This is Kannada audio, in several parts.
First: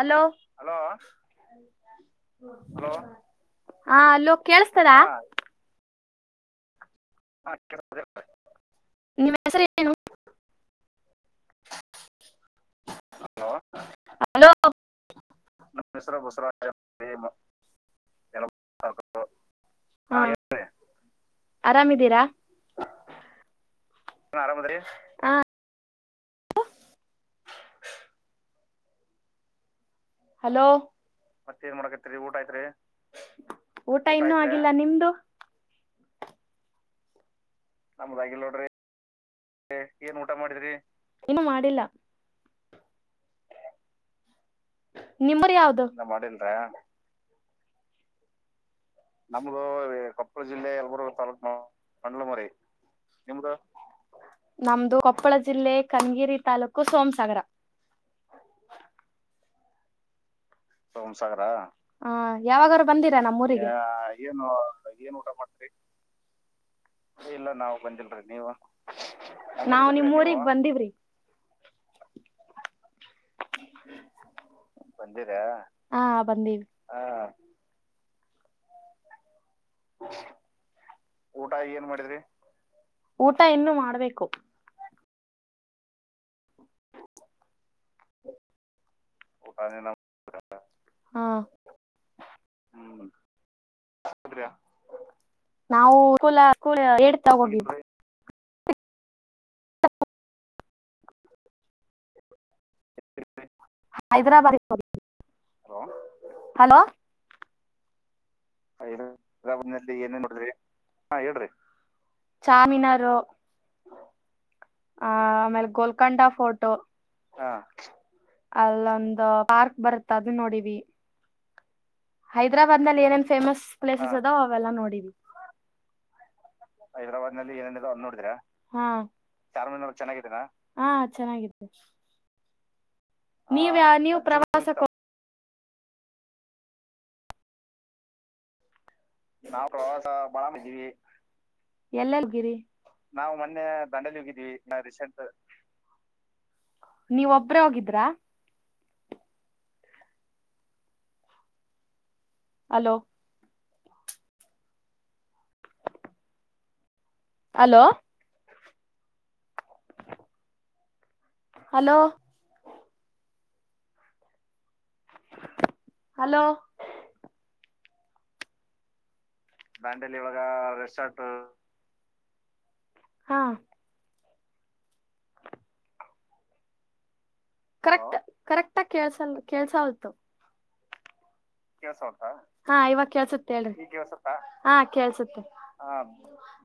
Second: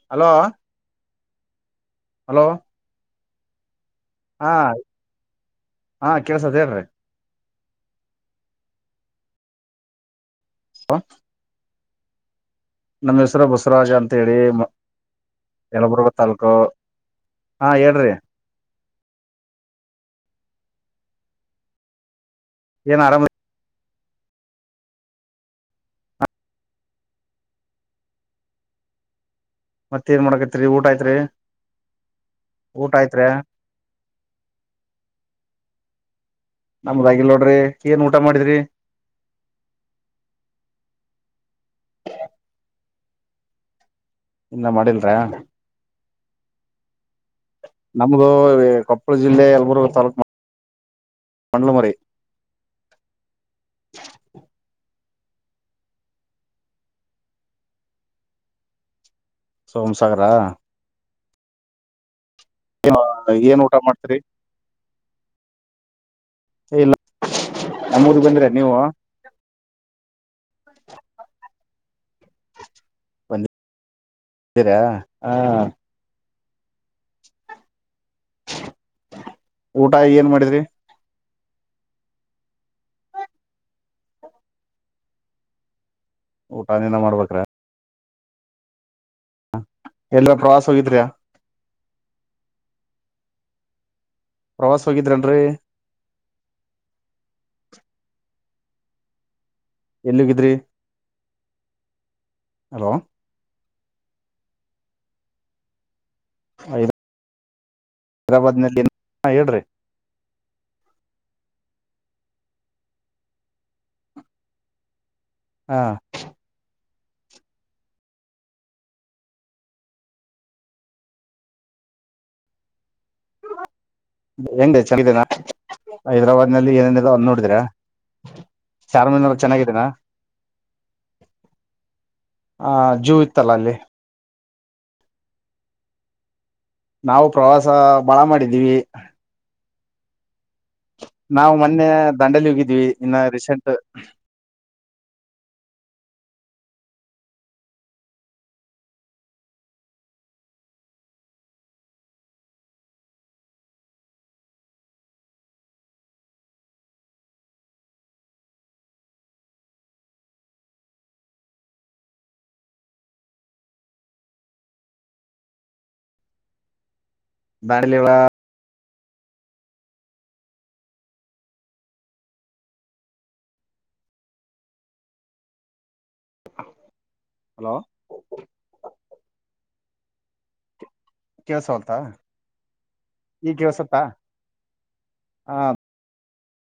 ಹಲೋ ಹಲೋ ಹಲೋ ಹ ಹಾ ಅಲ್ಲೋ ಹಾ ಕೇೇಳಸ್ತಾರ ಹಾ ಕೆಲಸ ಅದೇ್ರೀ ಹ ನಿಮ್ಮ ಹೆಸರು ಏನು ಅ [inaudible] ನಮ್ಮ ಹೆಸರು ಬಸವರಾಜ ಅಂತೇಳಿ ಹಲೋ ಮ ಯಲಬುರ್ಗ ಹೆಸರು ತಾಾಲೂಕು ಬಸವರಾಜ ಹಾ ಹೇಳ್ರಿ ಹ ಆರಾಮ [inaudible] ಏನ್ ಆರಾಮ ಹನ್ ಆರಾಮದ್ರಿ ಮತ್ತ ಏನ್ ಮಾಡಕತ್ರಿ ಹಲೋ ಊಟ ಆಯ್ತ್ರಿ ಮತ್ತೆ ಏನ್ ಮಾಡಾಕತ್ತೀರಿ ಊಟ ಆಯ್ತಾ? ಊಟ ಆಯ್ತ್ರಿ ಊಟ ಇನ್ನೂ ಆಗಿಲ್ಲ ನಿಂದು ನಮ್ಮ್ ರಾಗಿಲೋಡ ನಮದಾಗಿಲ್ ನೋಡ್ರಿ ಏನ್ ಊಟ ಮಾಡಿದ್ರಿ ಏನು ಮಾಡಿಲ್ಲ ಇನ್ನ ಮಾಡಿಲ್ರ ನಿಮ್ಮೂರು ಯಾವುದು ನ ಮಾಡಿಲ್ವೇ ನಮ್ದು ಕೊಪ್ಪಳ ಜಿಲ್ಲೆ ನಮ್ದು ಯಲಬುರ್ಗ ತಾಲೂಕ್ ಕೊಪ್ಪಳ ಜಿಲ್ಲೆ ಯಲ್ಬುರ್ಗ ತಾಲೂಕು ಮಂಡ್ಲಮರಿ ಮಂಡ್ಲಮರಿ ನಿಮ್ದ ನಮ್ದ ಕೊಪ್ಪಳ ಜಿಲ್ಲೆ ಕನಗಿರಿ ತಾಲೂಕು ಸೋಮಸಾಗರ ಸೋಮಸಾಗರ ಬೊಮ್ಸಾಗರ ಆಆ ಯಾವಾಗೂ ಬಂದೀರಾ ನಮ್ಮ ಊ ಏನ್ ಊಟ ಮಾಡ್ತರಿ ಬಂದ ಇಲ್ಲ ನಮ್ಮೂರಿಗ್ ನೀ ಬಂದ್ರ ನೀವು ನಾವು ನಿ ಬಂದೀವ್ರಿ ಸರಿಾ ಹ ಬಿ ಹ ಊಟ ಏನ್ ಮಾಡಿದ್ರಿ ಊಟ ಏನ್ ಮಾಡಿದ್ರಿ ಊಟ ಇನ್ನು ಮಾಡ್ಬೇಕು ಊಟ ನೀಿನ ಮಾಡ್ಬೇಕ್ರ ಹ್ಮ ಹ ಎಲ್ಲ ಪ್ರವಾಸ ಹೋಗಿದ್ರಯ ನಾವುಲ ಹೇಡ್ತಾ ಹೋಗ ಎಲ್ಲಿಹೋಗಿದ್ರು [unintelligible] ಹಲೋ ಹೈದರಾಬಾದ್ ಹೋಗಿ [unintelligible] ಹಲೋ ಹೈದರಾಬಾದ್ ನಲ್ಲಿ [unintelligible] ಹಾ ಹೇಳ್ರಿ ಏನ್ ಏನ್ ನೋಡಿದ್ರಿ ಹಾ ಹೇಳ್ರಿ ಚಾಮಿನಾರು ಆ ಆಮೇಲೆ ಹಾ ಕೊಳ್ಕೊಂಡಾಫೋರ್ಟು ಆ ಅಲ್ಲೊಂದು ಪಾರ್ಕ್ ಬರುತ್ತ ಅದುನ್ ನೋಡಿವಿ ಹೈದ್ರಾಬಾದ್ನಲ್ ಏನೆನ್ ಫೇಮಸ್ ಪ್ಲೇಸಸ್ ಇದಾವ ಅವೆಲ್ಲ ಹೆಂಗ ನೋಡಿ ಚೆನ್ನಾಗಿದ್ದೇನಾ ಹೈದರಾಬಾದ್ ನಲ್ಲಿ ಏನೇನಿದೆ ಅದ್ ಹೈದರಾಬಾದ್ ನೋಡಿದ್ರ ನ್ಲ್ಲಿ ಏನೇನು ಇದಾವೆ ನೋಡಿದಿರಾ ಹಾ ಚಾರ್ಮಿನಾರ್ ಚೆನ್ನಾಗಿದ್ದೇನಾ ಚಾರ್ಮಿನಾರ್ ಚೆನ್ನಾಗಿದೆ ಚೆನ್ನಾಗಿದೆ ಆ ಜೂ ಇತ್ತಲ್ಲ ಅಲ್ಲಿ ನೀವ್ಯಾ ನೀವ್ ಪ್ರವಾಸಕ್ ನಾವು ಪ್ರವಾಸ ಬಾಳ ಮಾಡಿದ್ದೀವಿ ನಾವ್ ಪ್ರವಾಸ [unintelligible] ನಾವು ಮೊನ್ನೆ ಎಲ್ಲೆಲ್ ದಾಂಡಲಿ ಹೋಗಿರಿ ಹೋಗಿದ್ವಿ ಇನ್ನ ನಾವು ಮನ್ನೆ ರೀಸೆಂಟ್ ದಾನ್ಡೇಲಿ ಹೋಗಿದಿವಿ ನಾವ್ ರಿಸನ್ ನೀವ್ ಒಬ್ರೇ ಹೋಗಿದ್ರಾ hello hello hello hello [unintelligible] Dandeli ಒಳಗ ರೆಸಾರ್ಟ್ ಹಾ ಹಲೋ ಕರೆಕ್ಟ್ ಕರೆಕ್ಟ್ಗ ಕೇಳ್ಸಲ್ ಕಳ್ಸ ಹ [unintelligible] ಕೇಳ್ಸವಲ್ತ [unintelligible] ಹಾ ಈವಾಗ ಕೇಳ್ಸುತ್ ಈಗ ಹೇಳಿರಿ ಈಗ್ ಕೇಳ್ಸತ್ತಾ ಕೇಳ್ಸುತ ಹಾ ಕೇಳ್ಸುತ್ತೆ ಆ ಹಾ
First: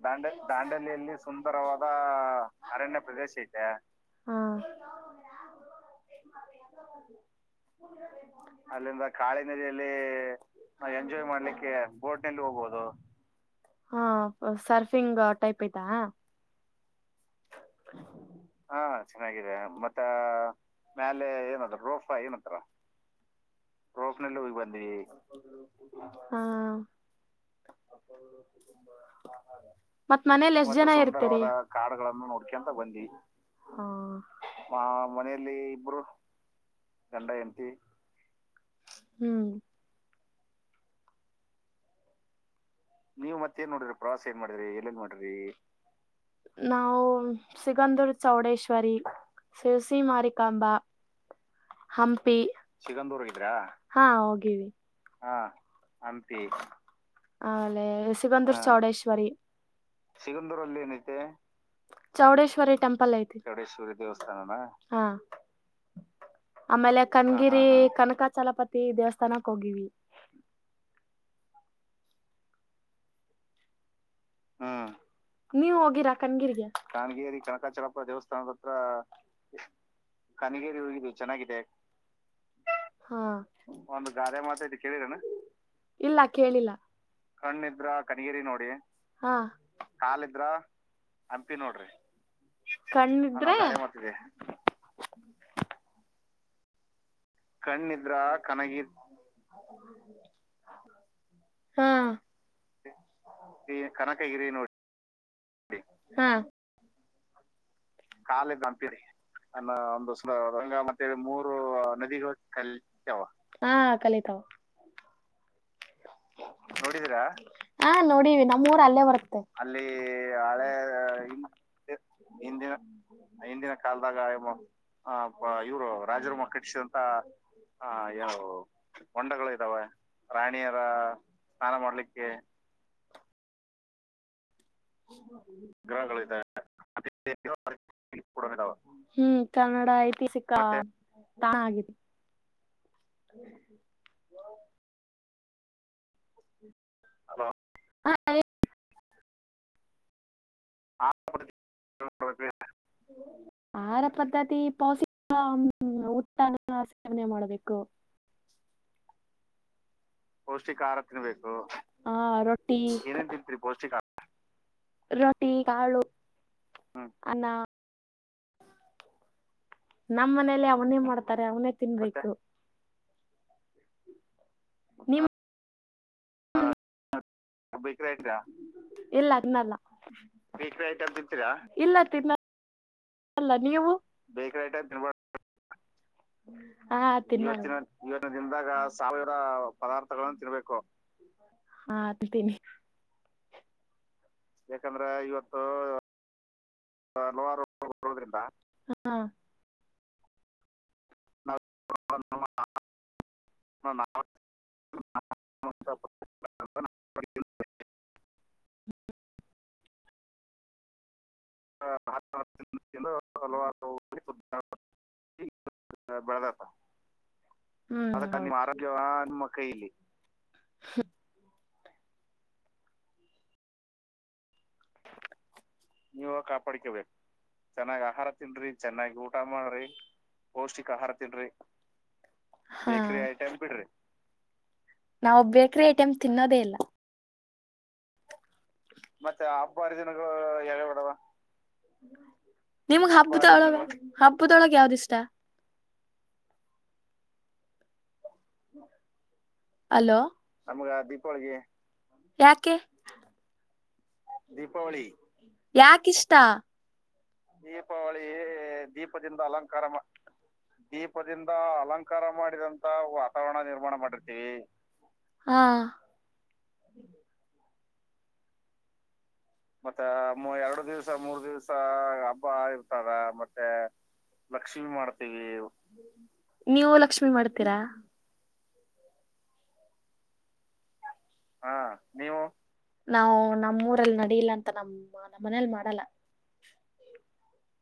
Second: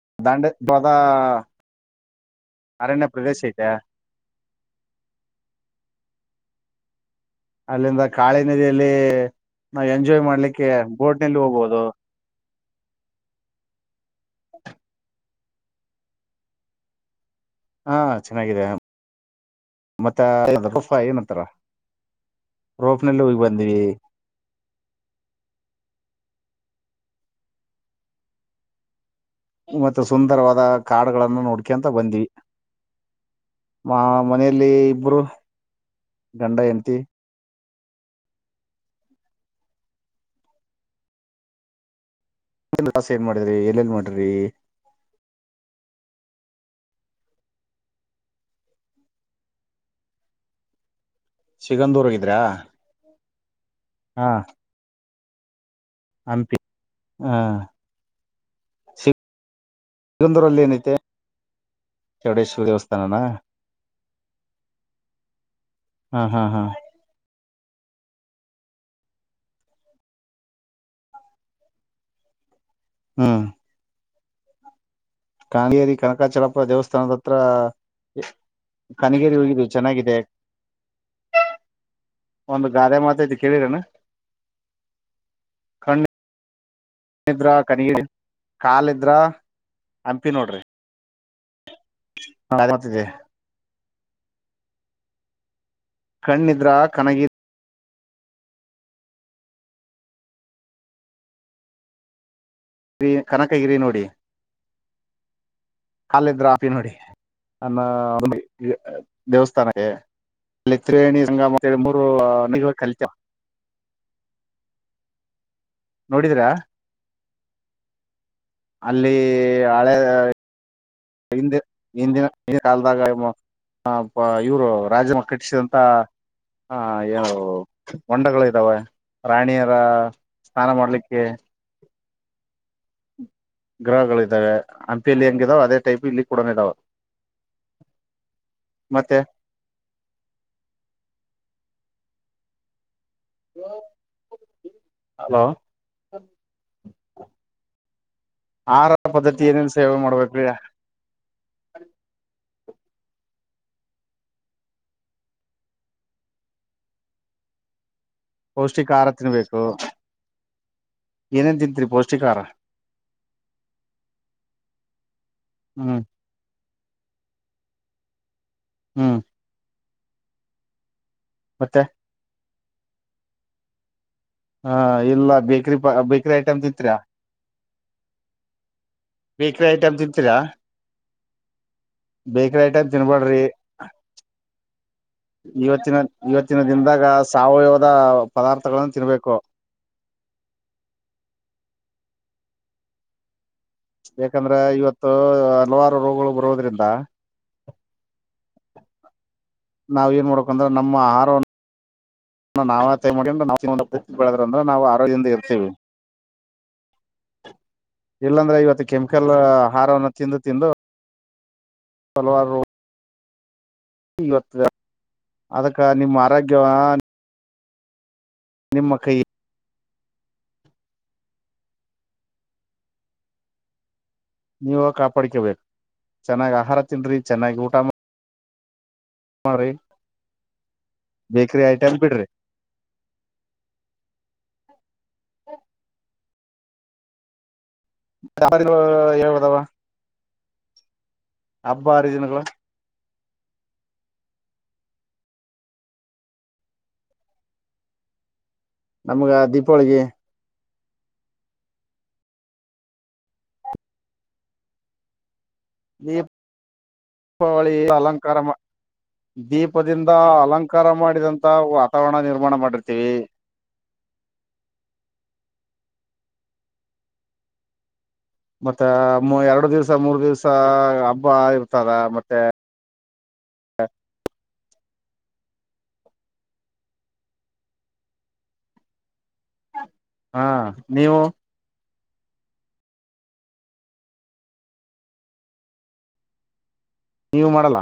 ದಾಂಡೇಲ್ ದಾಂಡ ಹೋದ ದಾಂಡೇಲಿಯಲ್ಲಿ ಸುಂದರವಾದ ಅರಣ್ಯ ಪ್ರದೇಶ ಆಯ್ತೆ ಹಾ [unintelligible] ಅಲ್ಲಿಂದ ಕಾಳಿ ನದಿಯಲ್ಲಿ ಅಲ್ಲಿಂದ ಕಾಳಿ ನಾವ್ ನದಿಯಲ್ಲಿ ಎಂಜಾಯ್ ಮಾಡ್ಲಿಕ್ಕೆ ಬೋಟ್ನಲ್ಲಿ ಹೋಗಬೋದು [unintelligible] ಹ ಸರ್ಫಿಂಗ್ ಟೈಪ್ ಐತ ಹಾ ಚೆನ್ನಾಗಿದೆ ಹಾ ಚೆನ್ನಾಗಿದೆ ಮತ್ತ ಮತ್ತೆ ರೋಪ ಮ್ಯಾಲೆ ಏನಂತಾರ ಏನದು ರೋಫಾ ಏನತ್ತಾರ [unintelligible] ರೋಪ್ ನಲ್ಲಿ ಹೋಗಿ ಬಂದ್ವಿ ರೋಫನಲ್ಲಿ ಹೋಗಿ ಬಂದವಿ ಹಾ ಮತ್ತೆ ಮತ್ತ್ ಮನೆಯಲ್ಲಿ ಸುಂದರವಾದ ಎಷ್ಟ ಜನ ಇರ್ತರಿ ಕಾಡುಗಳನ್ನು [unintelligible] ನೋಡ್ಕೊಂತ ಕಾಡುಗಳನ್ನ ಬಂದ್ವಿ ನೋಡ್ಕಂತ ಬಂದಿ ಮಾ ಮನೆಯಲ್ಲಿ ಇಬ್ರು ಮನೆಯಲ್ಲಿ ಇಬ್ಬರು ಗಂಡ ಹೆಂಡತಿ ಗಂಡ ಹೆಂಡ್ತಿ ಹ್ಮ್ ಪ್ರವಾಸ ಏನ್ ನೀವ್ ಮಾಡಿದ್ರಿ ಮತ್ತೇಏನ್ ಎಲ್ಲೆಲ್ ನೋಡ್ರಿ ಪ್ರವಾಸ ಏನ್ ಮಾಡ್ರಿ ಎಲ್ಲನ್ [unintelligible] ಮಾಡಿದ್ರಿ ನಾವು ಸಿಗಧೂರ್ ಚೌಡೇಶ್ವರಿ ಸಿರಸಿ ಮಾರಿಕಾಂಬ ಸಿಗಂದೂರ್ಗಿದ್ರಾ ಅ್ರ ಹಾ ಹೋಗಿವಿ ಹಾ ಅಂತ ಹಾ ಸಿವಂಧೂರ್ ಚೌಡೇಶ್ವರಿ ಸಿಗಂದೂರಲ್ಲಿ ಏನಿದೆ ಚೌಡೇಶ್ವರಿ ಟೆಂಪಲ್ ಹಾ ಹಾ ಹಾ ಶ್ರೀ ಕನಕಚಲಪತಿ ದೇವಸ್ಥಾನಕ್ಕೆ ಹೋಗವಿ ಹ್ಮ ಹಾ ನೀವು ಹೋಗಿರಾ ಕಗಿ ಕನಕಾಚಲಪುರ ದೇವಸ್ಥಾನದ ಹತ್ರ ಕಗೇರಿ ಕನಕಚಲಪ್ಪ ದೇವಸ್ಥಾನದತ್ರ ಕನಗೇರಿ ಹೋಗಿದ್ವಿ ಚೆನ್ನಾಗಿದೆ ಕಗೇರಿ ಹೋಗ ಚೆನ್ನಾಗಿದೆ ಒಂದು ಗಾದೆ ಮಾತೈತಿ ಕೇಳಿರೇನ ಗ ಮಾ ಇಲ್ಲ ಕೇಳಿಲ್ಲ ಇದ್ರ ಕಣ್ಣಿದ್ರ ಕಣಗ ಕನಗೇರಿ ನೋಡಿ ಕಾಲ ಇದ್ರ ಹಾ ಕಾಲಿದ್ರ ಅ ನೋಡ್ರಿ ಗಾದೆ ಮಾತಿದೆ ಕಣ್ಣಿದ್ರೆ ಕಣ್ಣಿದ್ರ ಕನಗಿದ ಕಣ್ಣಿದ್ರ ಕನಗಿ ಹ್ಮ ಇ ಕನಕಗಿರಿ ನೋಡಿ ಕಾಲಿದ್ರ ಆಪಿ ನೋಡಿ ಅನ್ನೋ ಕಾಲ್ದ ಅಂತರಿ ಅನ್ನ ದೇವಸ್ಥಾನಕ್ಕೆ ಅಲ್ಲಿ ಒಂದುಸಂಗ ಮತ್ತೆ ತ್ರಿವೇಣಿ ಮೂರು ಸಂಗಮ ಅಂತೇಳಿ ಮೂರು ನದಿಗಳು ಕಲಿತಾವ ಹ ಕಲಿತಾವ ನೋಡಿದ್ರ ನೋಡಿದೀರಾ ಹಾ ನೋಡಿ ನಮ್ಮೂರ ಅಲ್ಲೇ ಅಲ್ಲಿ ಬರುತ್ತೆ ಅಲ್ಲಿ ಹಳೆ ಹಳೆ ಹಿಂದಿನ ಹಿಂದಿನ ಕಾಲದಾಗ ಇವ್ರು ರಾಜ ಕಟ್ಟಿಸಿದಂತ ಇವ್ರು ರಾಜರಮ್ಮ ಆ ಕಟ್ಟಿಸಿದಂತ ಏನು ಆ ಹೊಂಡಗಳು ಇದ್ದಾವೆ ಹೊಂಡಗಳು ರಾಣಿಯರ ಇದಾವೆ ಸ್ನಾನ ಪ್ರಾಣಿಯರ ಸ್ನಾನ ಮಾಡ್ಲಿಕ್ಕೆ ಹ ಗ್ರಹಗಳ್ದಾವೆ ಮತ್ತೆ ಹ್ಮ್ ಕನ್ನಡ ಐತಿಹಾಸಿಕಾ ತಾಣ ಆಗಿತ್ತು ಹ [inaudible] ಹಲೋ ಲ ಹ ಆಹಾರ ಪದ್ಧತಿ ಏನೇನು ಸೇವೆ ಮಾಡ್ಬೇಕು್ರೀ ಆ [unintelligible] ಆಹಾರ ಪದ್ಧತಿ ಪೌಷಿಕ ಉತ್ತ ಸೇವನೆ ಮಾಡಬೇಕು ಪೌಷ್ಟಿಕ ಆಹಾರ ತಿನ್ಬೇಕು ಪೌಷ್ಟಿಕ ಆಹಾರ ತಿನ್ಬೇಕು ಏನೇನ್ ತಿಂತರಿ ಹಾ ಪೌಷ್ಟಿಕ ಆಹಾರ ರೊಟ್ಟಿ ಏನ್ ಏನ್ ತಿಂತೀರಿ ಪೌಷ್ಟಿಕ ಆಹಾರ ರೊಟ್ಟಿ ಹ್ಮ್ ಕಾಳು ಹ್ಮ್ ಅನ್ನಾ ಹ್ಮ್ ನಮ್ಮ್ ಮನೇಲಿ ಅವನೇ ಮಾಡ್ತ ತಾರೆ ಅವನೇ ಮತ್ತೆ ತಿನ್ಬೇಕು [inaudible] ಹಾ ನಿಮ್ ಎಲ್ಲ ಬೆ [unintelligible] [unintelligible] ಬೇಕ ಬೇಕರಿ ಐಟಂ ತಿಂತ್ರಾ ಹ ಬೇಕ್ರಟ್ರಾ [unintelligible] ಇಲ್ಲ ಬೇಕ್ರಿ ತಿನ್ನಲ್ಲ ಐಟಮ್ ತಿಂತೀರಾ [unintelligible] ಬೇಕರಿ ಐಟಂ ತಿಂತೀರಾ ಇಲ್ಲ ತಿನ್ನಲ್ಲ ಬೇಕ್ರಿ ಐಟಮ್ ತಿನ್ಬಾಡ್ರಿ ಅಲ್ಲ ನೀವು ಬೇಕರಿ ಐಟಂ ತಿನ್ಬೇಡ್ರಿ ಇವತ್ತಿನ ಇವತ್ತಿನ ದಿನದಾಗ ಸಾವಯವದ [unintelligible] ಇವತ್ತಿನ ದಿಂದಾಗಿ ಪದಾರ್ಥಗಳನ್ನ ಸಾವಯವ ತಿನ್ಬೇಕು ಪದಾರ್ಥಗಳನ್ನಾ ತಿನ್ಬೇಕು [unintelligible] ತನಿ ಯಾಕಂದ್ರೆ ಇವತ್ತು ಹಲವಾರು ರೋಗಗಳು ಬ [unintelligible] ಹದ [unintelligible] ಲೋಡೋದ್ರಿಂದ [unintelligible] ಹಾ ನಾವ ಏನ್ ಮಾಡಬೇಕಕಂದ್ರ [unintelligible] ನಮ್ಮ ಆಹಾರ ನಾವ [unintelligible] ಮಾಡ್ರ ನಾವು ಬೆಳದ್ರ [unintelligible] ಅಂದ್ರ ನಾವು ಆರೋಗ್ಯದಿಂದ ಇರ್ತೀವಿ ಇಲ್ಲಾಂದ್ರೆ ಇವತ್ತು ಕೆಮಿಕಲ್ ಹಾರವನ್ನು ತಿಂದು ತಿಂದು ಆತ್ ಹಲವಾರು [unintelligible] ಹಲ [unintelligible] ಇವತ್ತು [unintelligible] ಅದಕ್ಕ ನಿಮ್ಮ ಆರೋಗ್ಯವ ಬೆಳೆದತ್ತ ಹ್ಮ್ ನಮ್ಮ ಆರೋಗ್ಯ ನಿಮ್ಮ ಕೈಯಲ್ಲಿ ಹ [unintelligible] ನೀವು ಕಾಪಾಡ್ಕಬೇಕು ನೀವ ಚೆನ್ನಾಗ್ ಆಹಾರ ಕಾಪಾಡ್ಕೊಬೇಕು ತಿನ್ರಿ ಚೆನ್ನಾಗಿ ಊಟ ಮಾ ಚೆನ್ನಾಗ್ ಆಹಾರ ತಿನ್ರಿ ಚೆನ್ನಾಗಿ ಊಟ ಮಾಡ್ರಿ ಪೌಷ್ಟಿಕ ಆಹಾರ ತಿನ್ರಿ ಬೇಕರಿ ಐಟಮ್ ಬಿಡ್ರಿ ಬೇಕರಿ ಐಟಂ ಬಿಡ್ರಿ ನಾವು ಬೇಕರಿ ಐಟಂ ತಿನ್ನೋದೇ ಇಲ್ಲ ಯ ಹೇಳ್ಬದಾವ [unintelligible] ಯಾವ [unintelligible] ಬಡವಾ ಹಬ್ಬಾ ಆರಿದಿನಗಳ [unintelligible] ಹಬ್ಬದೊಳಗೆ ಯಾವ್ದ ಇಷ್ಟ ನಮ್ಗ ದೀಪಾವಳಿಗೆ ಅಲೋ ನಮ್ಗ ದೀಪಾವಳಿಗೆ ಯಾಕೆ ದೀಪಾವಳಿ ಯಾಕಿಷ್ಟ ದೀಪಾವಳಿ ದೀಪದಿಂದ ಅಲಂಕಾರ ದೀಪದಿಂದ ಅಲಂಕಾರ ಮಾಡಿದಂತ ದೀಪದಿಂದ ವಾತಾವರಣ ಅಲಂಕಾರ ನಿರ್ಮಾಣ ಮಾಡಿದಂತ ಮಾಡಿರ್ತೀವಿ ವಾತಾವರಣ ನಿರ್ಮಾಣ ಮಾಡ ರೊಟ್ಟಿ ಹಾ ಮತ್ತ ಎರಡು ದಿವ್ಸ ಮತ್ತ ಮೂರ್ ದಿವ್ಸ ಎರಡು ದಿವ್ಸ ಹಬ್ಬ ಮೂರ್ ದಿವ್ಸ ಇರ್ತದ ಮತ್ತೆ ಹಬ್ಬ ಇರ್ತಾರ ಮತ್ತೆ ಲಕ್ಷ್ಮಿ ಮಾಡ್ತ [inaudible] ನೀವು ಲಕ್ಷ್ಮಿ ಮಾಡ್ತೀರಾ ಹಾ ನೀವು ಹ ನೀವು ನಾವು ನಮ್ಮೂಊರಲ್ಲಿ ನಡಿಯಲ್ಲ ಅಂತ ನಮ್ಮ ನಮ್ಮ ಮನೇಲಿ ಮಾಡಲ್ಲ ನೀವು ಮಾಡಲ್ಲ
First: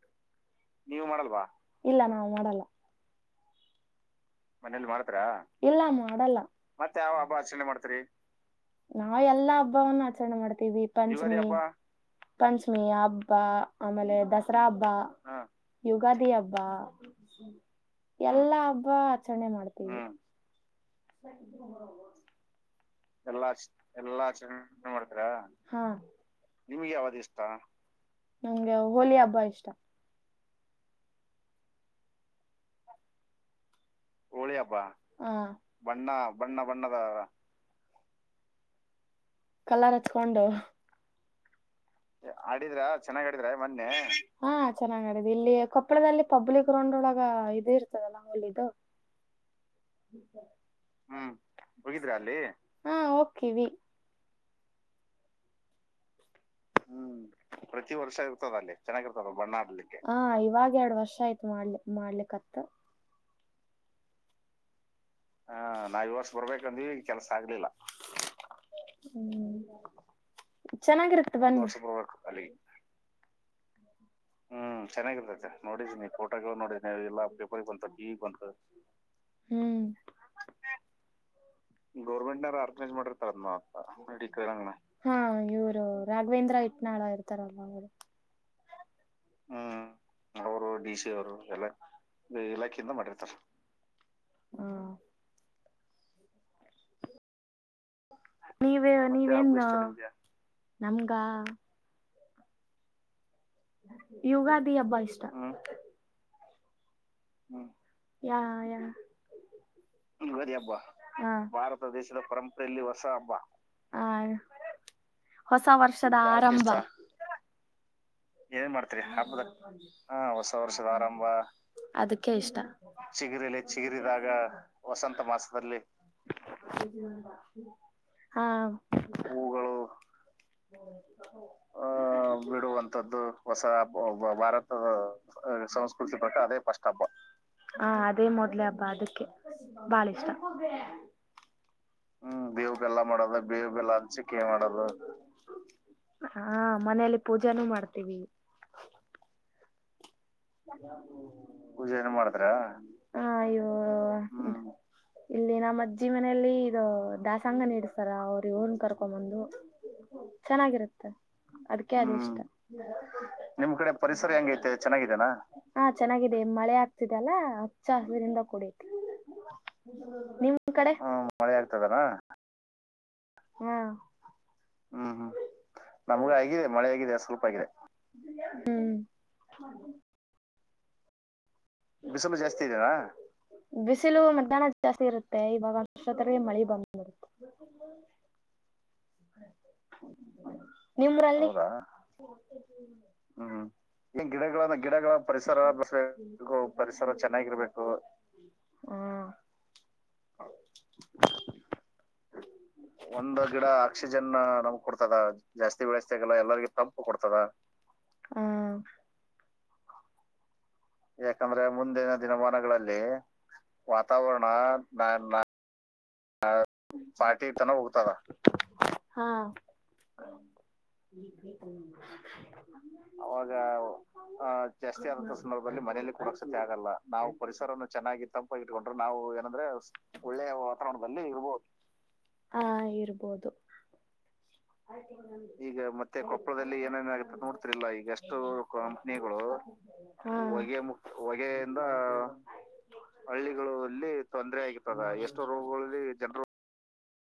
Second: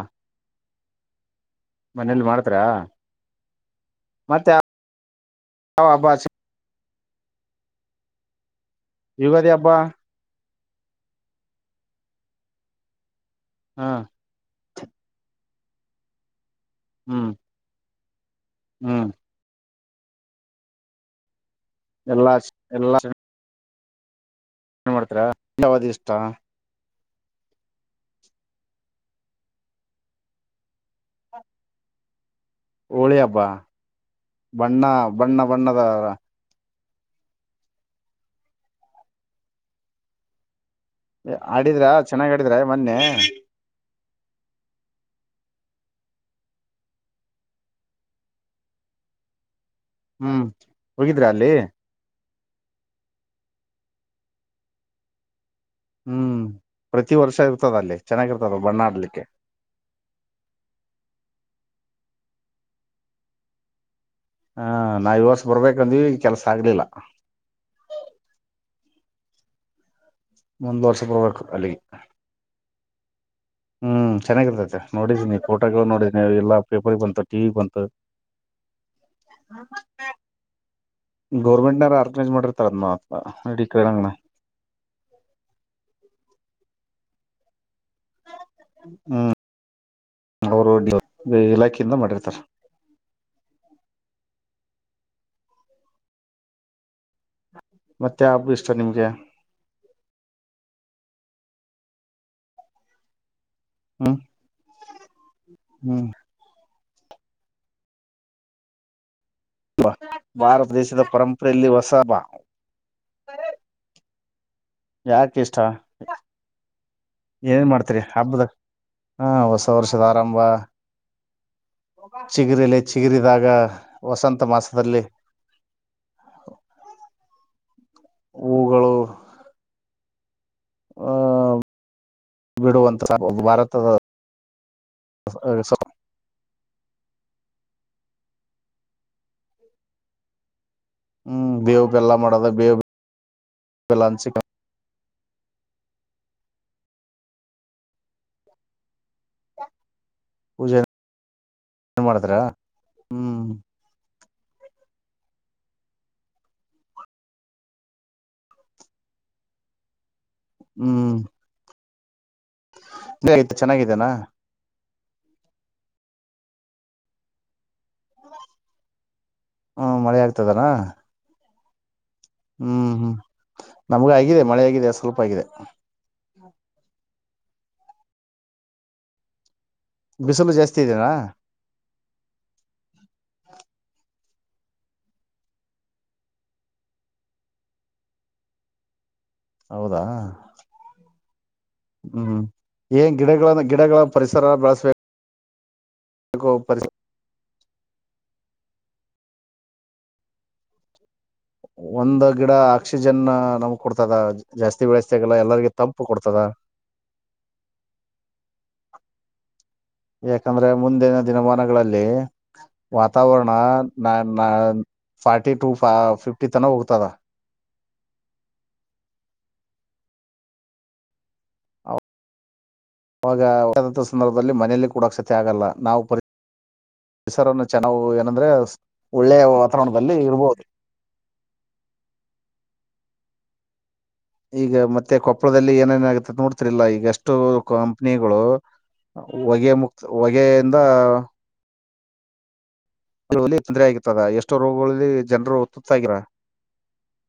ನೀವು ಮಾಡಲ್ವಾ ಇಲ್ಲ ಮನೇಲಿ ನಾವು ಮಾಡಲ್ಲ ಮಾಡ್ತ್ರರ ಮನೇಲಿ ಮಾಡ್ತಾರ ಇಲ್ಲ ಯಾವ ಹಬ್ಬ ಮಾಡಲ್ಲ ಮತ್ತ ಯಾವ ಹಬ್ಬ ಆಚರಣೆ ಮಾಡ್ತಿರಿ ನಾವ್ ಯುಗಾದಿ ಎಲ್ಲಾ ಹಬ್ಬ ಹಬ್ಬವನ್ನ ಆಚರಣೆ ಮಾಡ್ತವಿ ಪಂಚಮೀ ಪಂಚಮೀ ಅಬ್ ಹಾ ಆಮೇಲೆ ದಸರಾ ಯುಗಾದಿಿಯ ಬ ಹ್ಮ್ ಎಲ್ಲಾ ಹಬ್ಬಾ ಹ್ಮ್ ಮಾಡ್ತೀವಿ ಸ ಎಲ್ಲಾ ಎಲ್ಲಾ ಎಲ್ಲಾ ಎಲ್ಲಾ ಮಾಡ್ತೀರಾ ಮಾಡ್ತರಾ ಯಾವದ ಇಷ್ಟ ನಿಗೆ ನಮ್ಗೆ ಹೋಳ ಹಬ್ಬ ಇಷ್ಟ ಓಳಿಯಬಾ ಹೋಳಿ ಹಬ್ಬ ಬಣ್ಣ ಹಾ ಬಣ್ಣ ಬಣ್ಣದ ಬಣ್ಣ ಬಣ್ಣ ಬಣ್ಣದ ಕಲ್ಲರ್ಚ್ಕೊಂಡು ಹ ಆಡಿದ್ರ ಚೆನ್ನಾಗ್ ಆಡಿದ್ರ ಮೊನ್ನೆ ಚೆನ್ನಾಗ್ ಆಡಿದ್ರ ಮೊನ್ನೆ ಹಾ ಚೆನ್ನಾಗ್ ಆಡಿದೆ ಇಲ್ಲಿ ಕೊಪ್ಪಳದಲ್ಲಿ ಪಬ್ಲಿಕ್ ಗ್ರೌಂಡ್ ಒಳಗ ಇದ್ ಇರ್ತದಲ್ಲ ಹಲಿದು ಹ್ಮ್ ಹೋಗಿದ್ರಾ ಅಲ್ಲಿ ಹೂ ಹೊಕ್ಕಿವಿ ಹ್ಮ್ ಪ್ರತಿ ಹ್ಮ್ ವರ್ಷ ಇರ್ತದ ಪ್ರತಿ ಅಲ್ಲಿ ವರ್ಷ ಇರ್ತದ ಚೆನ್ನಾಗಿರ್ತದ ಅಲ್ಲಿ ಬಣ್ಣ ಆಡ್ಲಿಕ್ಕೆ ಚೆನ್ನಾಗಿರ್ತದ ಬಣ್ಣ ಆಡ್ಲಿಕ್ಕೆ, ಹ ಇವಾಗ್ ಎರಡ್ ವರ್ಷ ಆಯ್ತು ಮಾಡ್ಲಿ. ಮಾಡ್ಲಿಕ್ ಹತ್ತ ಆಂ. ಹಾ ನಾವ್ ಈ ವರ್ಷ್ ಬರ್ಬೇಕಂದ್ವಿ ಈಗ್ ಕೆಲಸ ಆಗ್ಲಿಲ್ಲ. ಹ್ಮು. ಮುಂದ್ ವರ್ಷ ಚೆನ್ನಾಗಿರುತ್ ಬರ್ಬೇಕು ಬನ್ನಿ. ಅಲ್ಲಿಗೆ ಹ್ಮ್ ಹ್ಮು ಚೆನ್ನಾಗಿರ್ತೈತೆ ನೋಡಿದೀನಿ ಚೆನ್ನಾಗಿರ್ತೈತೆ ಫೋಟೋಗಳು ನೋಡಿದೀನಿ ಎಲ್ಲಾ ಫೋಟೋಗುಳ್ ನೋಡಿದಿನಿ ಪೇಪರ್ಗ್ ಬಂತು ಎಲ್ಲಾ ಟಿವಿ ಪೇಪರ್ಗ್ ಬಂತು ಟಿವಿಗ್ ಬಂತು, ಹ್ಮು, ಗೌರ್ಮೆಂಟ್ನವ್ರು ಆರ್ಗನೈಸ್ ಗೌರ್ಮೆಂಟ್ನಾರ ಮಾಡಿರ್ತಾರ ಅದನ್ನ ಆರ್ಗನೈಸ್ ಮಾಡಿರ್ತರ ಇಡೀ ಕ್ರೀಡಾಂಗಣ ಅದನ [unintelligible] ಹಾ ಇವ್ರೂ ರಾಘವೇಂದ್ರ ಹಿಟ್ನಾಳ್ ತರವಲ್ಲ [unintelligible] [inaudible] ಹ್ಮ್ ಅವರು ಡಿಸಿ ಅವರು ಎಲ್ಲ ಇಲಾಖೆಯಿಂದ ಮಾಡಿರ್ತಾರ ಇಲಾಖೆಯಿಂದ ಮಾಡಿರ್ತಾರ. ಹಾ. ಮತ್ತೆ ಹಬ್ಬ ಇಷ್ಟ ನಿಮ್ಗೆ ನೀವೇನ್ ನೀವೇನ್? ನಮ್ಗಾ? ಹ್ಮ್ ಯುಗಾದಿ ಹಬ್ಬ ಇಷ್ಟ. ಹ್ಮ್ ಹ್ಮ್ ಯಾ ಯಾ ಯುಗಾದಿ ಭಾರತ ಹಬ್ಬ, ದೇಶದ ಹಾ, ಪರಂಪರೆಯಲ್ಲಿ ಹೊಸ ಭಾರತ ಹಬ್ಬ ದೇಶದ ಪರಂಪರೆಯಲ್ಲಿ ಹೊಸ ಹಬ್ಬ, ಹಾ ಯಾಕಿಷ್ಟ? ಆರಂಭ ಏನ್ ಮಾಡ್ತಿರಿ? ಏನ್ ಮಾಡ್ತಿರಿ? ಹಬ್ಬದ್ ಹ ಆರಂಭ ಹೊಸ ವರ್ಷದ ಆರಂಭ, ಅದಕ್ಕೆ ಇಷ್ಟ, ಚಿಗುರಿಲಿ ಚಿಗುರಿದಾಗ ಚಿಗುರೆಲೆ ಚಿಗುರಿದಾಗ ವಸಂತ ಮಾಸದಲ್ಲಿ ವಸಂತ ಮಾಸದಲ್ಲಿ ಹಾ, ಹೂಗಳು ಹೂಗಳು ಅ ಆ ಬಿಡುವಂತ್ ಬಿಡುವಂತ ಅದು ಹೊಸ ಭಾರತದ ಹಬ್ಬ ಭಾರ ತದ ಸ ಸಂಸ್ಕೃತಿ ಪ್ರಕಾರ ಅದೇ ಫಸ್ಟ್ ಹಬ್ಬ ಆ ಅದೇ ಮೊದ್ಲೆೇ ಹಬ್ಬಾ ಅದಕ್ಕೆ ಬಾಳ ಇಷ್ಟ. ಹ್ಮ ಬೇವು ಬೆಲ್ಲ ಹ್ಮ್ ಮಾಡೋದ್ ಬೇವು ಬೇವ್ ಬೆಲ್ಲ ಮಾಡೋದು ಬೇವು ಬೆಲ್ಲ ಹಂಚಿಕೆ ಮಾಡೋದು ಹಾ ಮನೇಲಿ ಪೂಜೇನೂ ಮಾಡ್ [unintelligible] ಪೂಜೆ ಪೂಜೇನು ಮಾಡಿದ್ರ ಮಾಡದ್ರಾ? ಹ್ಮ್ ಆಯ್ಯೋ ಹ್ಮ, ಇಲ್ಲಿ ನಮ್ ಅಜ್ಜಿ ಮನೇಲಿ ಇದು ದಾಸಂಗನ ಇಡ್ಸ್ತಾರ ಅವ್ರು ಇವ್ರನ್ ಕರ್ಕೊಂಬಂದು ಚೆನ್ನಾಗಿರುತ್ತೆ, ಹ್ಮ್ ಅದಕ್ [unintelligible] ಇಷ್ಟ ಐತೆ ನಿಮ್ ಕಡೆ ಚೆನ್ನಾಗಿದ್ದೇನಾ ಪರಿಸರ ಹೆಂಗೈತೆ? ಚನ್ನಾಗಿದಾನ? ಹಾ ಚೆನ್ನಾಗಿದೆ ಇ ಮಳೆ ಆಗ್ತಿದೆ ಅಲ್ಲಾ ಹಚ್ಚ ಹಸ್ರಿಂದ ಕೂಡೈತಿ. ಊ ಮಳೆ ನಿಮ್ ಆಗ್ತದಲ್ಲಾ ಕಡೆ ಹ್ಮ್ ಮಳೆ ಆಗ್ತದಲಾ ಹ್ಮ್ ಹು. ನಮ್ಗ್ ಆಗಿದೆ ಮಳೆ ಆಗಿದೆ ಸ್ವಲ್ಪ ಆಗಿದೆ. ಈಗ್ ಆಗಿದೆ ಮಳೆ ಆಗಿದೆ ಸ್ವಲ್ಪ ಆಗಿದೆ, ಹ್ಮ. ಬಿಸಲು ಜಾಸ್ [unintelligible] ಬಿಸಲು ಜಾಸ್ತಿ ಇದೆನಾ? ಬಿಸಿಲು ಮತ್ [unintelligible] ಜಾಸ್ತಿ ಇರುತ್ತೆ ಇವಾಗ್ ಇಷ್ಟೊತ್ತಲ್ಲಿ ಮಳಿ ಬಂದ್ ಇರುತ್ತೆ. ಹೌದಾ? ಹ್ಮ್ ಏನ್ ಗಿಡಗಳನ್ನ ಹ್ಮ್ ಗಿಡಗಳ ಏನ್ ಪರಿಸರ ಗಿಡಗಳನ್ನ ಬೆಳಸ್ಬೇಕ್ ಗಿಡಗಳ ಪರಿಸರ [unintelligible] ಗೋ ಪರಿಸರ ಚೆನ್ನಾಗಿರ್ಬೇಕ್ ಒಂದ ಗಿಡ ಆಕ್ಸಿಜನ್ ಒಂದ ಗಿಡ ನಮ್ ಕೊಡ್ತದ ಆಕ್ಸಿಜನ್ ನಮ್ಗ್ ಜಾಸ್ತಿ ಕೊಡ್ತದ ಬೆಳೆಸ್ದಾಗೆಲ್ಲ ಎಲ್ಲರಿಗ ಜಾಸ್ತಿ ತಂಪು ಬೆಳೆಸ್ದಾಗೆಲ್ಲ ಕೊಡ್ತದ. ಎಲ್ಲರಿಗ ತಂಪು ಕೊಡ್ತದ [unintelligible] ಯಾಕಂದ್ರೆ ಮುಂದಿನ ಯಾಕಂದ್ರೆ ದಿನಮಾನಗಳಲ್ಲಿ ಮುಂದಿನ ದಿನಮಾನಗಳಲ್ಲಿ ವಾತಾವರಣ ನಾನ್ ನಾ ವಾತಾವರಣ ನಾ ನಾ ಫಾರ್ಟಿ ಟು ತ ಫಿಫ್ಟಿ ತನ ಹೋಗ್ತದ. ಹಾ ಅವಾಗ ವ ಆ ಸಂದರ್ಭದಲ್ಲಿ ಮನೇಲಿ ಜಾಸ್ತಿ ಕೂಡಸತಿ ಆದಂತ ಆಗಲ್ಲ ಸಂದರ್ಭದಲ್ಲಿ ನಾವು ಮನೇಲಿ ಪರಿ ಕುಡಕ್ಸತಿ ಆಗಲ್ಲ ನಾವು ಸರವನ್ನು ಪರಿಸರವನ್ನು ಚೆನ್ನವು ಚೆನ್ನಾಗಿ ಏನಂದ್ರೆ ತಂಪಾಗಿ ಇಟ್ಕೊಂಡ್ರೆ ಒಳ್ಳೆಯ ವಾತಾವರಣದಲ್ಲಿ ಇರ್ಬೋದು. ಹ್ಮ್ ಇರ್ಬೋದು. ಈಗ ಮತ್ತೆ ಕೊಪ್ಪಳದಲ್ಲಿ ಈಗ ಮತ್ತೆ ಏನೇನಾಗತ್ತೆ ಕೊಪ್ಪಳದಲ್ಲಿ ನೋಡ್ತಿರಿಲ್ಲ ಈಗ ಎಷ್ಟು ಏನೇನಾಗತ್ತೆ ನೋಡ್ತಿರಿಲ್ಲ ಈಗಷ್ಟು ಕಂಪ್ನಿಗಳು ಕಂಪನಿಗಳು ಹೊಗೆ ಮುಕ್ತ ಹೊಗೆಯಿಂದ ಹೊಗೆ ಮುಕ್ ಹೊಗೆಯಿನ್ ದಾ ತೊಂದರೆ ಆಗಿರ್ತದ ಎಷ್ಟು ಆಗಿರ್ತದ ರೋಗಗಳಲ್ಲಿ ಜ ಎಷ್ಟೋ ಜನರು ರೋಗಗಳಲ್ಲಿ ತುತ್ತಾಗಿರ. ಜನರು